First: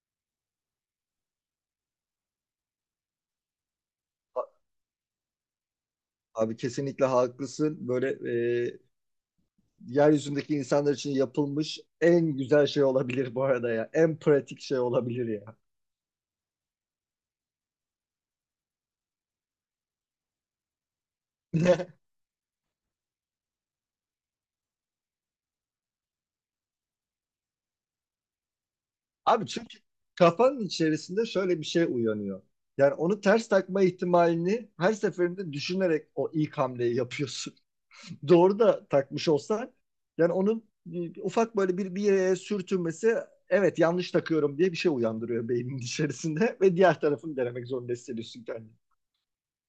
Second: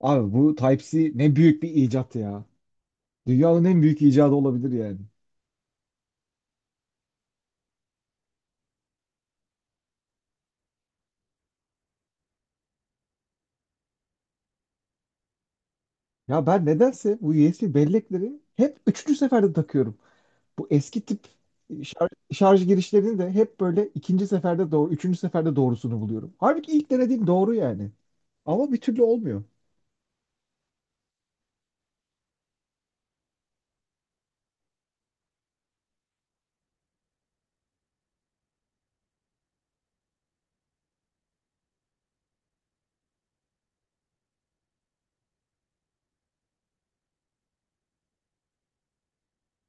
Abi bu Type-C ne büyük bir icat ya. Dünyanın en büyük icadı olabilir yani. Abi kesinlikle haklısın. Böyle e, yeryüzündeki insanlar için yapılmış en güzel şey olabilir bu arada ya. En pratik şey olabilir ya. Ya ben nedense bu USB bellekleri hep üçüncü seferde takıyorum. Bu eski tip şarj girişlerini de hep böyle ikinci seferde doğru, üçüncü seferde doğrusunu buluyorum. Halbuki ilk denediğim doğru yani. Ama bir türlü olmuyor. Abi çünkü kafanın içerisinde şöyle bir şey uyanıyor. Yani onu ters takma ihtimalini her seferinde düşünerek o ilk hamleyi yapıyorsun. Doğru da takmış olsan yani onun ufak böyle bir yere sürtünmesi evet yanlış takıyorum diye bir şey uyandırıyor beynin içerisinde ve diğer tarafını denemek zorunda hissediyorsun kendini.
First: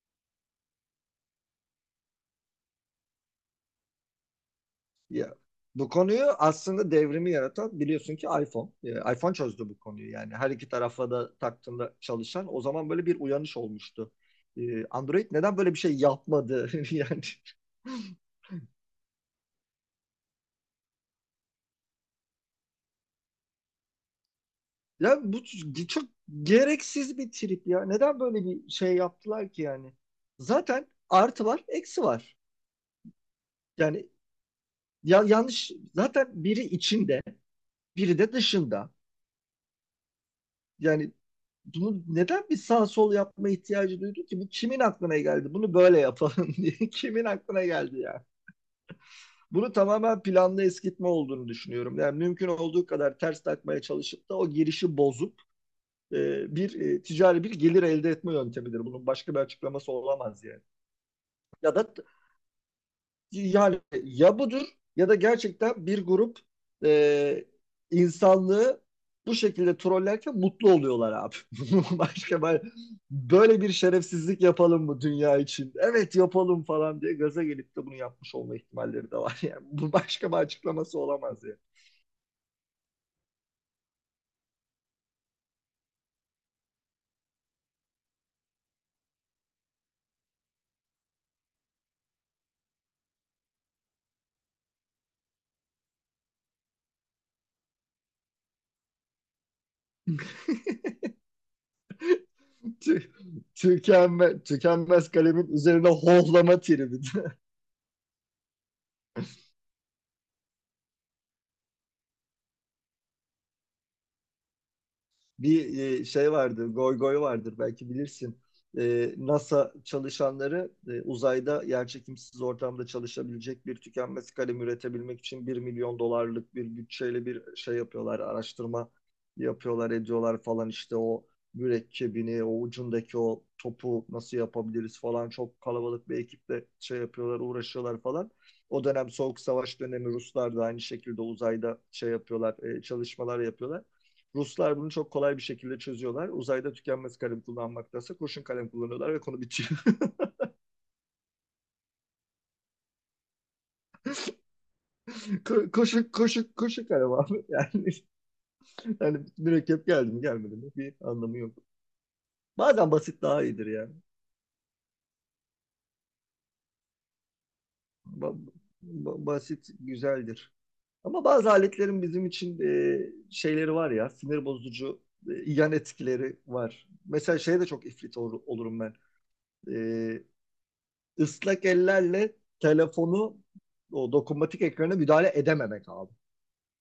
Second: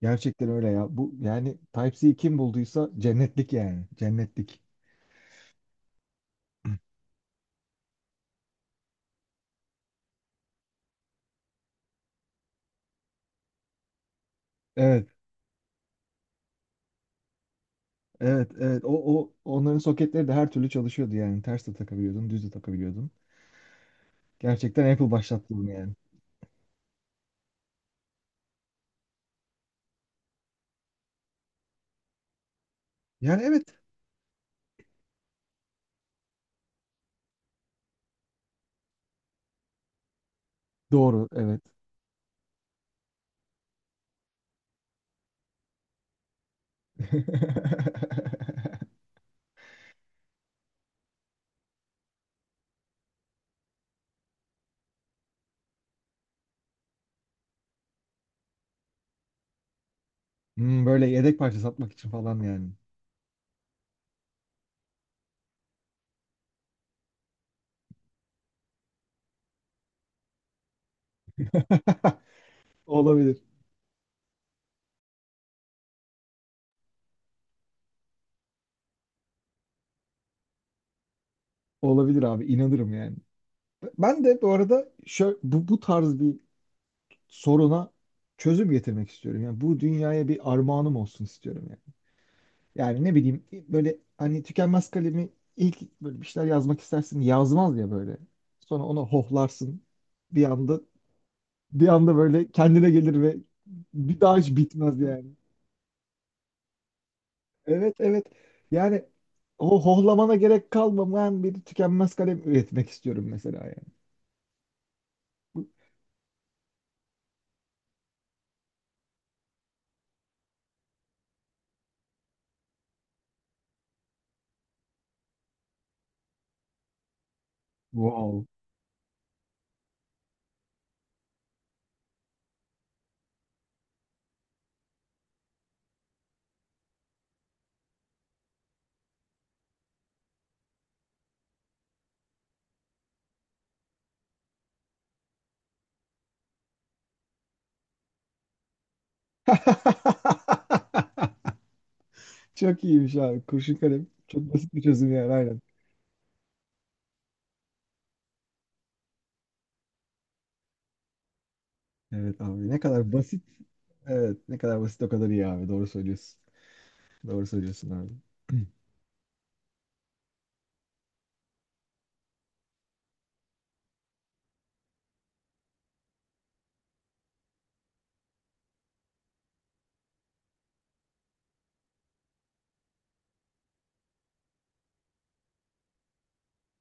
Gerçekten öyle ya. Bu yani Type-C kim bulduysa cennetlik yani. Cennetlik. Ya, bu konuyu aslında devrimi yaratan biliyorsun ki iPhone. iPhone çözdü bu konuyu yani. Her iki tarafla da taktığında çalışan o zaman böyle bir uyanış olmuştu. Evet, Android neden böyle bir şey yapmadı yani. evet, evet. O onların soketleri de her türlü çalışıyordu yani. Ters de takabiliyordun, düz de takabiliyordun. Gerçekten Apple Ya bu başlattı bunu yani. çok gereksiz bir trip ya. Neden böyle bir şey yaptılar ki yani? Zaten artı var, eksi var. Yani evet. Yani ya, yanlış zaten biri içinde, biri de dışında. Yani Doğru evet. bunu neden bir sağ sol yapma ihtiyacı duydu ki? Bu kimin aklına geldi? Bunu böyle yapalım diye. Kimin aklına geldi ya? Bunu tamamen planlı eskitme olduğunu düşünüyorum. Yani mümkün olduğu kadar ters takmaya çalışıp da o girişi bozup bir ticari bir gelir elde etme yöntemidir. Bunun başka bir açıklaması olamaz yani. Hmm, böyle yedek parça Ya da satmak için falan yani. yani ya budur ya da gerçekten bir grup e, insanlığı bu şekilde trollerken mutlu oluyorlar abi. Başka ben- Olabilir. böyle bir şerefsizlik yapalım mı dünya için? Evet yapalım falan diye gaza gelip de bunu yapmış olma ihtimalleri de var. Yani bu başka bir açıklaması olamaz ya. Yani. Olabilir abi inanırım yani. Ben de bu arada şöyle, bu tarz bir soruna çözüm getirmek istiyorum. Yani bu dünyaya bir armağanım olsun istiyorum yani. Yani ne bileyim böyle hani tükenmez kalemi ilk böyle bir şeyler yazmak istersin yazmaz ya böyle. Sonra onu hohlarsın. Bir anda bir anda böyle kendine gelir ve bir daha tükenme, hiç bitmez tükenmez yani. kalemin üzerine hohlama tribi. Evet evet. Yani o hohlamana gerek kalmayan bir tükenmez kalem üretmek istiyorum mesela yani. Bu- Bir şey vardır, goy goy vardır belki bilirsin. NASA çalışanları uzayda yerçekimsiz ortamda çalışabilecek bir tükenmez kalem üretebilmek için 1 milyon dolarlık bir bütçeyle bir şey yapıyorlar, Wow. araştırma yapıyorlar, ediyorlar falan işte o mürekkebini, o ucundaki o topu nasıl yapabiliriz falan çok kalabalık bir ekiple şey yapıyorlar, uğraşıyorlar falan. O dönem Soğuk Savaş dönemi Ruslar da aynı şekilde uzayda şey yapıyorlar, çalışmalar yapıyorlar. Ruslar bunu çok kolay bir şekilde çözüyorlar. Uzayda tükenmez kalem kullanmaktansa kurşun kalem kullanıyorlar ve konu bitiyor. Çok iyiymiş abi. Kurşun kalem. Çok basit bir çözüm yani aynen. Koşun koşun koşun kalem abi. Yani, mürekkep geldi mi gelmedi mi bir anlamı yok. Evet abi ne Bazen kadar basit daha basit. iyidir yani. Evet ne kadar basit o kadar iyi abi. Doğru söylüyorsun. Doğru söylüyorsun abi. Ba- basit güzeldir. Ama bazı aletlerin bizim için şeyleri var ya sinir bozucu yan etkileri var. Mesela şeye de çok ifrit olurum ben. E, ıslak ellerle telefonu o dokunmatik ekrana müdahale edememek abi.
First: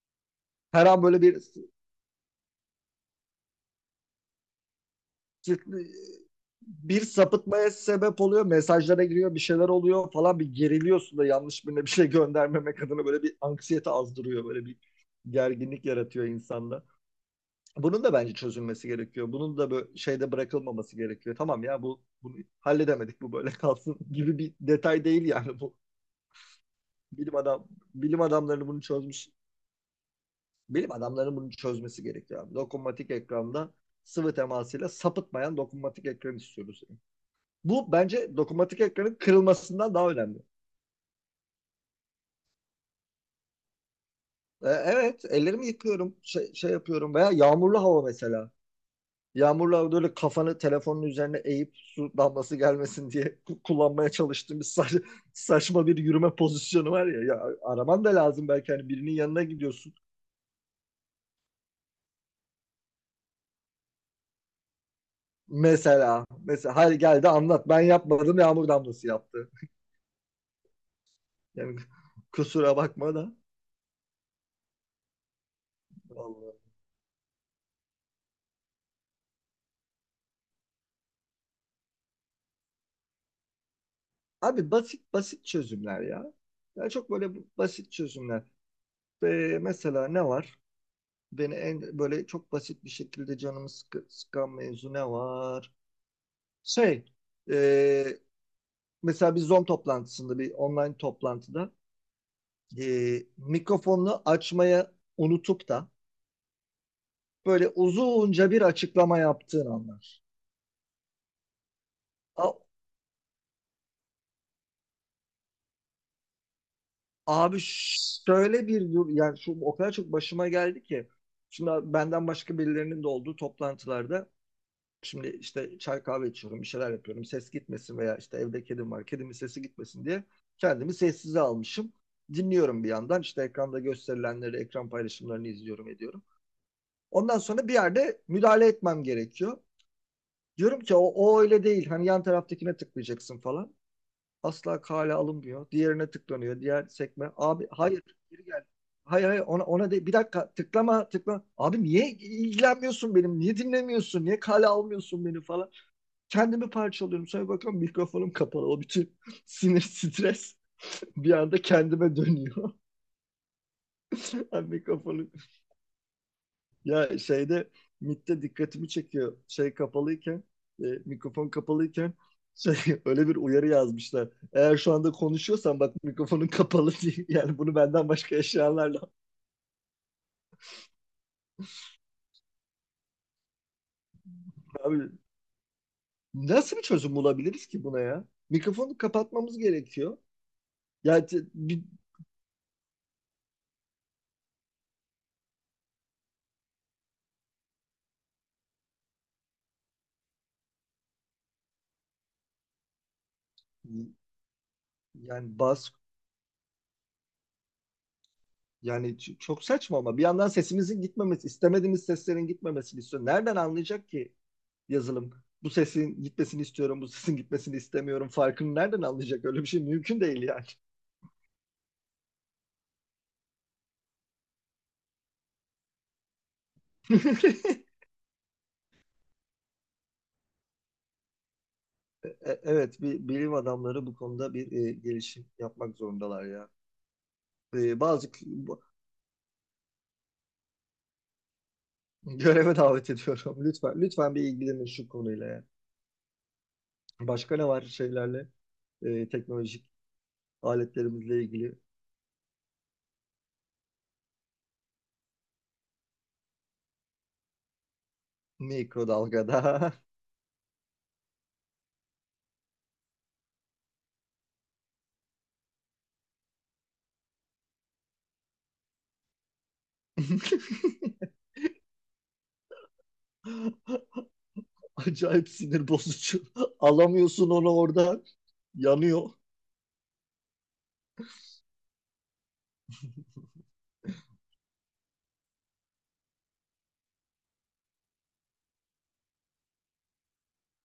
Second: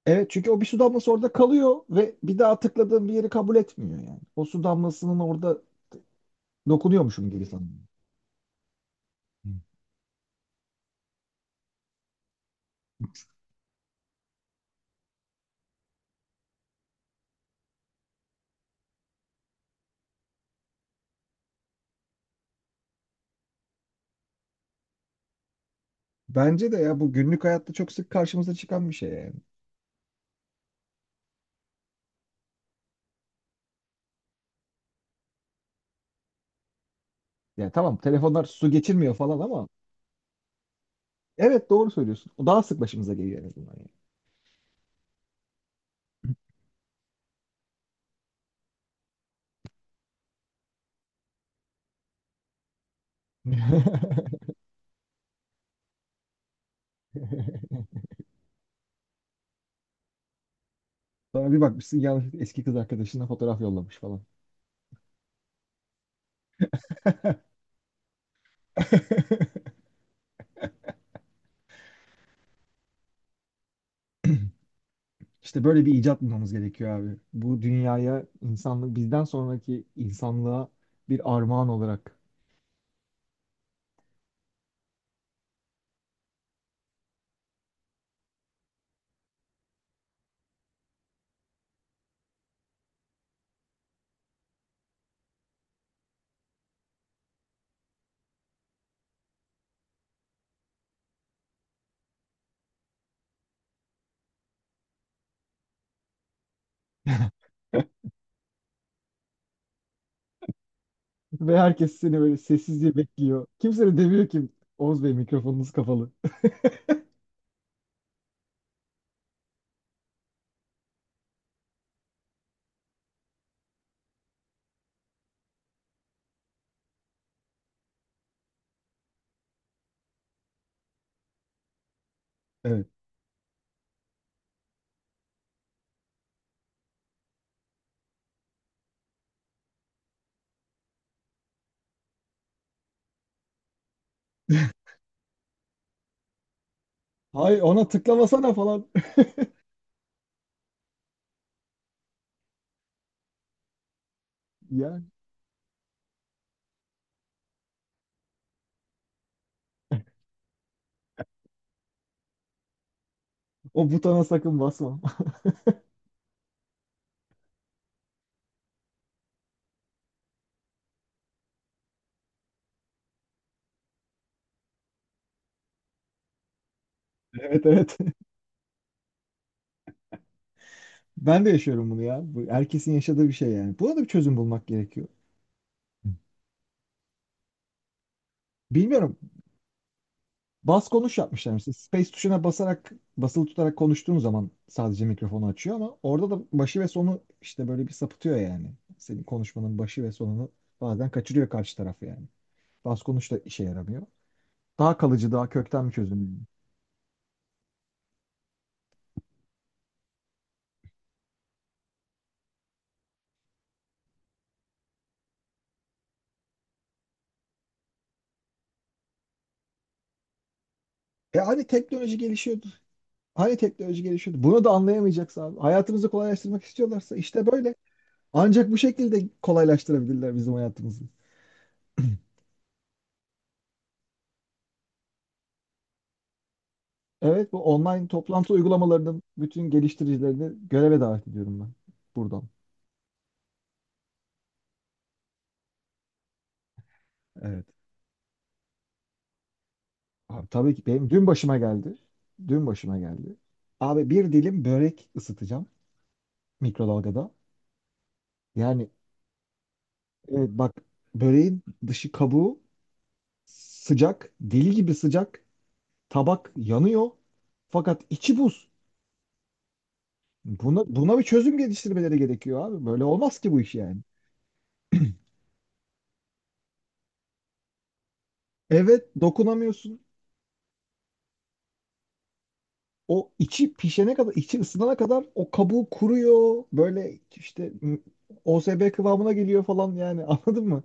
Evet çünkü o bir su Her an damlası böyle orada bir kalıyor ve bir daha tıkladığım bir yeri kabul etmiyor yani. O su damlasının orada dokunuyormuşum gibi sapıtmaya sanıyorum. sebep oluyor. Mesajlara giriyor, bir Hı. şeyler oluyor falan bir geriliyorsun da yanlış birine bir şey göndermemek adına böyle bir anksiyete azdırıyor. Böyle bir gerginlik yaratıyor insanda. Bunun da bence çözülmesi gerekiyor. Bunun da böyle şeyde bırakılmaması gerekiyor. Tamam ya bu bunu halledemedik bu böyle kalsın gibi bir detay değil yani bu. Bence de ya bu Bilim günlük adam hayatta çok sık bilim karşımıza adamları bunu çıkan bir şey çözmüş. yani. Bilim adamlarının bunu çözmesi gerekiyor abi. Dokunmatik ekranda sıvı temasıyla sapıtmayan dokunmatik ekran istiyoruz. Yani Bu tamam bence telefonlar su dokunmatik geçirmiyor ekranın falan ama kırılmasından daha önemli. evet doğru söylüyorsun. O daha sık başımıza geliyor en azından yani. Evet, ellerimi yıkıyorum, şey yapıyorum veya yağmurlu hava mesela. Yağmurlu havada öyle kafanı telefonun üzerine eğip su damlası gelmesin diye kullanmaya çalıştığım bir saçma bir yürüme pozisyonu var ya. Ya, araman da lazım belki hani birinin yanına gidiyorsun. Sonra bir bakmışsın yanlışlıkla eski kız arkadaşına fotoğraf yollamış falan. Mesela, hadi gel de anlat ben yapmadım yağmur damlası yaptı. Yani kusura bakma da. İşte böyle bir icat bulmamız Vallahi. gerekiyor abi. Bu dünyaya insanlık bizden sonraki insanlığa bir armağan olarak. Abi basit basit çözümler ya. Yani çok böyle basit çözümler. Ve mesela ne var? Beni en böyle çok basit bir şekilde canımı sıkan mevzu ne var? Şey, e, mesela, bir Zoom toplantısında, bir online toplantıda mikrofonunu açmaya unutup da böyle uzunca bir açıklama yaptığın anlar. Ve herkes seni böyle A- sessizce bekliyor. Kimse de demiyor ki Oğuz Bey mikrofonunuz kapalı. abi şöyle bir dur, yani şu o kadar çok başıma geldi ki. Şimdi abi benden başka birilerinin de olduğu toplantılarda. Şimdi işte çay kahve içiyorum, bir şeyler yapıyorum. Ses gitmesin veya işte evde kedim var. Kedimin sesi gitmesin diye kendimi sessize almışım. Dinliyorum Evet. bir yandan. İşte ekranda gösterilenleri, ekran paylaşımlarını izliyorum, ediyorum. Ondan sonra bir yerde müdahale etmem gerekiyor. Diyorum ki o öyle değil. Hani yan taraftakine tıklayacaksın falan. Asla kale alınmıyor. Diğerine tıklanıyor. Diğer sekme. Hayır Abi ona hayır geri tıklamasana gel. falan. Hayır, hayır, ona de bir dakika tıklama tıklama. Abi niye ilgilenmiyorsun benim? Niye dinlemiyorsun? Niye kale Yani almıyorsun beni falan. Kendimi parçalıyorum. Sonra bakıyorum mikrofonum kapalı. O bütün sinir, stres bir anda kendime dönüyor. o butona sakın Ben basma. mikrofonu ya şeyde MIT'te dikkatimi çekiyor. Şey kapalıyken mikrofon kapalıyken şey, öyle bir uyarı yazmışlar. Eğer şu anda konuşuyorsan bak mikrofonun kapalı diye. Yani Evet bunu evet. benden başka yaşayanlarla. Ben de yaşıyorum bunu ya. Bu herkesin yaşadığı bir şey yani. Buna da bir çözüm bulmak gerekiyor. Abi nasıl bir çözüm bulabiliriz ki buna ya? Mikrofonu Bilmiyorum. kapatmamız gerekiyor. Bas konuş Yani, yapmışlar mesela. bir, Space tuşuna basarak, basılı tutarak konuştuğun zaman sadece mikrofonu açıyor ama orada da başı ve sonu işte böyle bir sapıtıyor yani. Senin konuşmanın başı ve sonunu bazen kaçırıyor karşı taraf yani. Bas konuş da işe yaramıyor. Daha kalıcı, daha yani kökten bas bir çözüm yani. Yani ç- çok saçma ama bir yandan sesimizin gitmemesi, istemediğimiz seslerin gitmemesini istiyor. Nereden anlayacak ki yazılım? Bu sesin gitmesini istiyorum, bu sesin gitmesini istemiyorum. Farkını nereden anlayacak? Öyle bir şey mümkün değil yani. E hani teknoloji gelişiyordu. Hani teknoloji gelişiyordu. Bunu da anlayamayacaksa abi. Hayatımızı kolaylaştırmak istiyorlarsa işte böyle. Ancak bu şekilde kolaylaştırabilirler bizim hayatımızı. Evet, bir bilim adamları bu konuda bir gelişim yapmak zorundalar ya. Evet, bu E, online bazı k- toplantı bu- uygulamalarının bütün geliştiricilerini göreve davet ediyorum ben buradan. Göreve davet ediyorum. Lütfen, lütfen bir ilgilenin şu konuyla ya. Başka ne Evet. var şeylerle? Teknolojik Abi, tabii ki benim dün aletlerimizle başıma ilgili geldi. Dün başıma geldi. Abi bir dilim börek ısıtacağım mikrodalgada. Yani mikrodalgada. evet bak, böreğin dışı kabuğu sıcak, deli gibi sıcak. Tabak yanıyor. Fakat içi buz. Buna, buna bir çözüm geliştirmeleri gerekiyor abi. Böyle olmaz ki bu iş yani. Acayip sinir bozucu. Alamıyorsun onu oradan. Evet Yanıyor. dokunamıyorsun. O içi pişene kadar, içi ısınana kadar o kabuğu kuruyor. OSB kıvamına geliyor falan yani anladın mı?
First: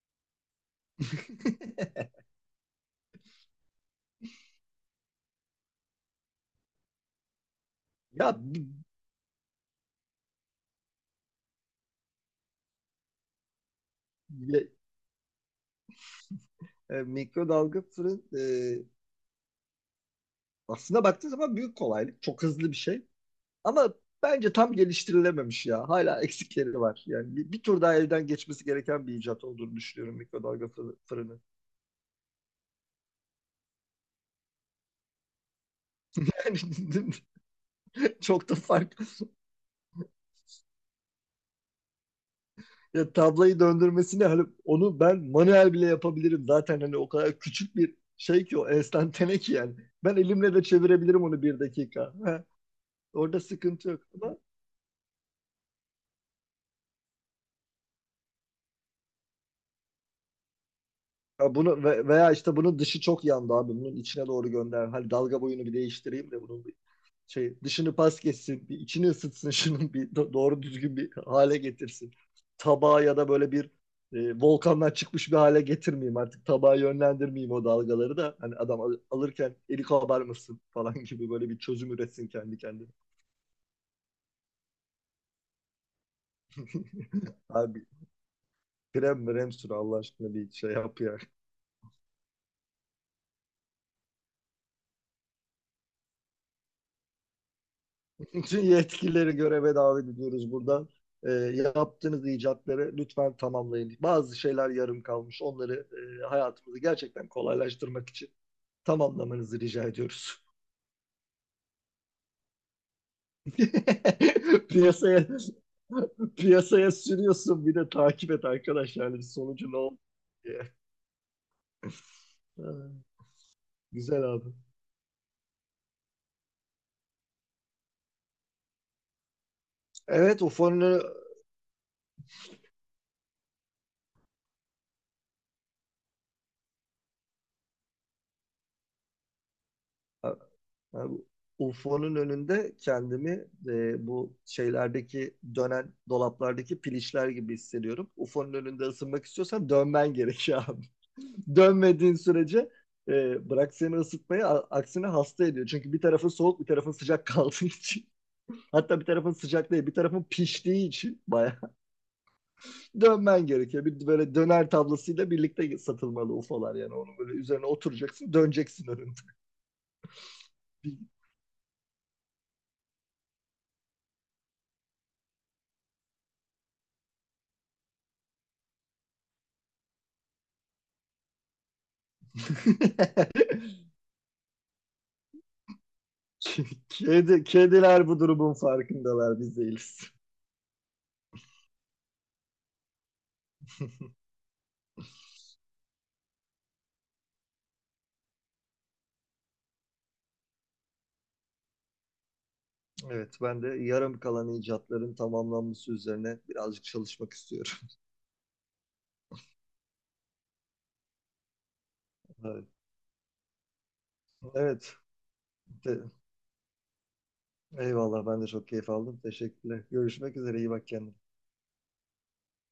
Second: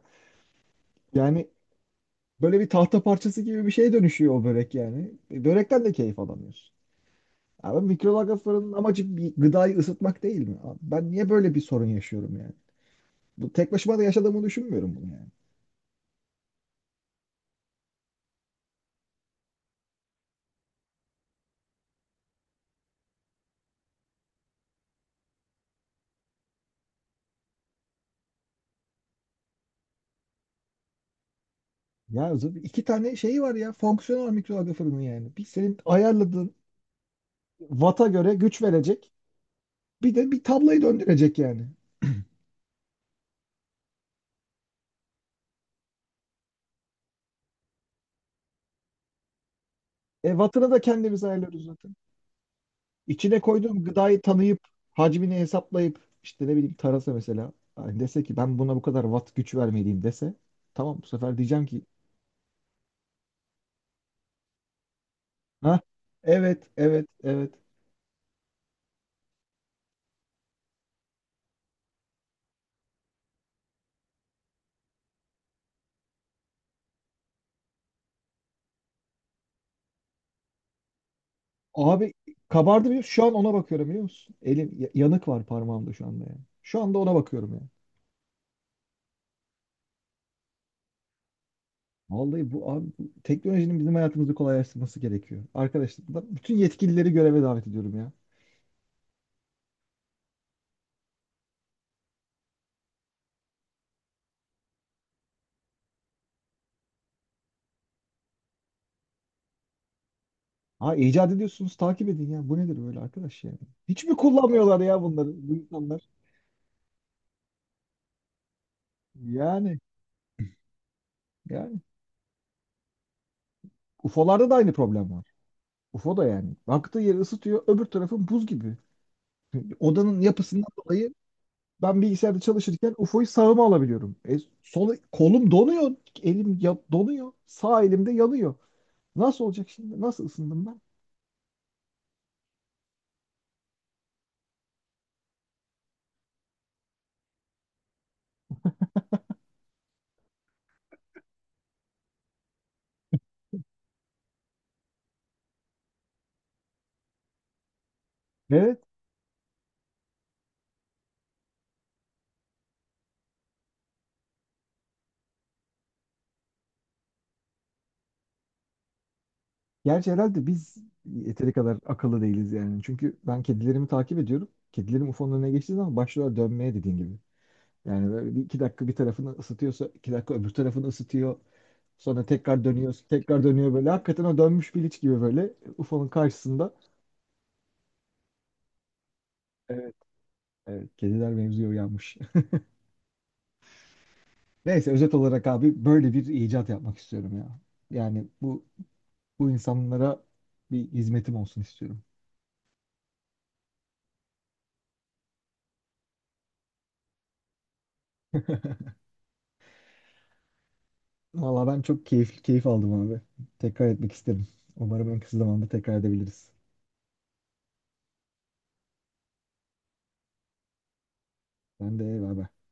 Yani böyle bir tahta parçası gibi bir şeye dönüşüyor o börek yani. E, Börekten de keyif alamıyorsun. Abi Ya, mikrodalga bi- fırının amacı bir gıdayı ısıtmak değil mi? Abi ben niye böyle bir sorun yaşıyorum yani? Bu tek başıma da yaşadığımı bi- düşünmüyorum bunu yani. Mikrodalga fırın aslında baktığın zaman büyük kolaylık. Çok hızlı bir şey. Ama bence tam geliştirilememiş ya. Hala eksikleri var. Yani bir tur daha elden geçmesi gereken bir icat olduğunu düşünüyorum mikrodalga fırını. İki tane şey var ya fonksiyonel mikrodalga fırını yani. Bir senin ayarladığın Yani vata göre çok da güç fark verecek. Bir de bir tablayı döndürecek yani. Ya, tablayı döndürmesini hani onu ben manuel bile yapabilirim. Zaten hani o kadar küçük bir şey ki o enstantane ki yani. Ben E, elimle de vatını da kendimiz çevirebilirim onu bir ayarlıyoruz zaten. dakika. Ha, İçine orada koyduğum sıkıntı yok gıdayı ama tanıyıp, hacmini hesaplayıp, işte ne bileyim tarasa mesela. Hani dese ki ben buna bu kadar watt güç vermeliyim dese. Tamam bu sefer ha, diyeceğim ki bunu veya işte bunun dışı çok yandı abi. Bunun içine doğru gönder. Hani dalga boyunu bir ha, değiştireyim de bunun evet evet evet. Dışını pas geçsin, bir içini ısıtsın şunun bir doğru düzgün bir hale getirsin. Tabağı ya da böyle bir volkandan çıkmış bir hale getirmeyeyim artık. Tabağı yönlendirmeyeyim o dalgaları da. Hani adam alırken eli kabarmasın falan gibi böyle bir çözüm Abi üretsin kendi kabardı kendine. biliyor musun? Şu an ona bakıyorum biliyor musun? Yanık var parmağımda şu anda yani. Şu anda ona bakıyorum yani. Abi krem mrem sür Allah aşkına bir şey yap ya. Vallahi bu abi bu teknolojinin bizim hayatımızı kolaylaştırması gerekiyor. Arkadaşlar ben bütün yetkilileri göreve davet ediyorum ya. Bütün yetkilileri göreve davet ediyoruz buradan. E, yaptığınız icatları lütfen tamamlayın. Bazı şeyler yarım kalmış. Onları hayatımızı gerçekten kolaylaştırmak için tamamlamanızı rica ediyoruz. Ha, icat ediyorsunuz, takip edin ya. Bu nedir böyle arkadaş yani? Hiç mi kullanmıyorlar ya Piyasaya bunları bu insanlar? piyasaya sürüyorsun bir de takip et arkadaş yani bir sonucu ne Yani oldu diye. yani. Ha, güzel UFO'larda abi. da aynı problem var. UFO da yani. Baktığı yeri ısıtıyor, öbür tarafın buz gibi. Odanın Evet, yapısından dolayı ben bilgisayarda çalışırken UFO'yu sağıma alabiliyorum. E, sol, kolum donuyor. Donuyor. Sağ elimde yanıyor. Nasıl olacak şimdi? Nasıl ısındım ben? UFO'nun önünde kendimi bu şeylerdeki dönen dolaplardaki piliçler gibi hissediyorum. UFO'nun önünde ısınmak istiyorsan dönmen gerekiyor abi. Dönmediğin sürece bırak seni ısıtmayı aksine hasta ediyor. Çünkü bir tarafın soğuk bir tarafın sıcak kaldığı için. Evet. Hatta bir tarafın sıcak değil, bir tarafın piştiği için bayağı dönmen gerekiyor. Bir böyle döner tablasıyla birlikte satılmalı UFO'lar yani. Onun böyle üzerine oturacaksın, döneceksin önünde. Gerçi herhalde biz yeteri kadar akıllı değiliz yani. Çünkü ben kedilerimi takip ediyorum. Kedilerim UFO'nun önüne geçtiği zaman başlıyorlar dönmeye dediğin gibi. Yani böyle bir iki dakika bir tarafını ısıtıyorsa iki dakika öbür tarafını ısıtıyor. Sonra tekrar dönüyor, tekrar dönüyor böyle. Hakikaten o dönmüş biliç gibi böyle UFO'nun karşısında. Kediler bu durumun farkındalar, biz Evet, değiliz. evet. Kediler mevzuya uyanmış. Neyse özet olarak abi böyle bir icat yapmak istiyorum ya. Yani bu bu insanlara bir hizmetim olsun istiyorum. Evet, ben de yarım kalan icatların tamamlanması üzerine birazcık çalışmak istiyorum. Valla ben çok keyifli Evet, keyif aldım abi. Tekrar etmek isterim. evet. Umarım en kısa zamanda tekrar edebiliriz. Eyvallah ben de çok keyif aldım. Teşekkürler. Görüşmek üzere, iyi bak kendine. Ben de eyvallah.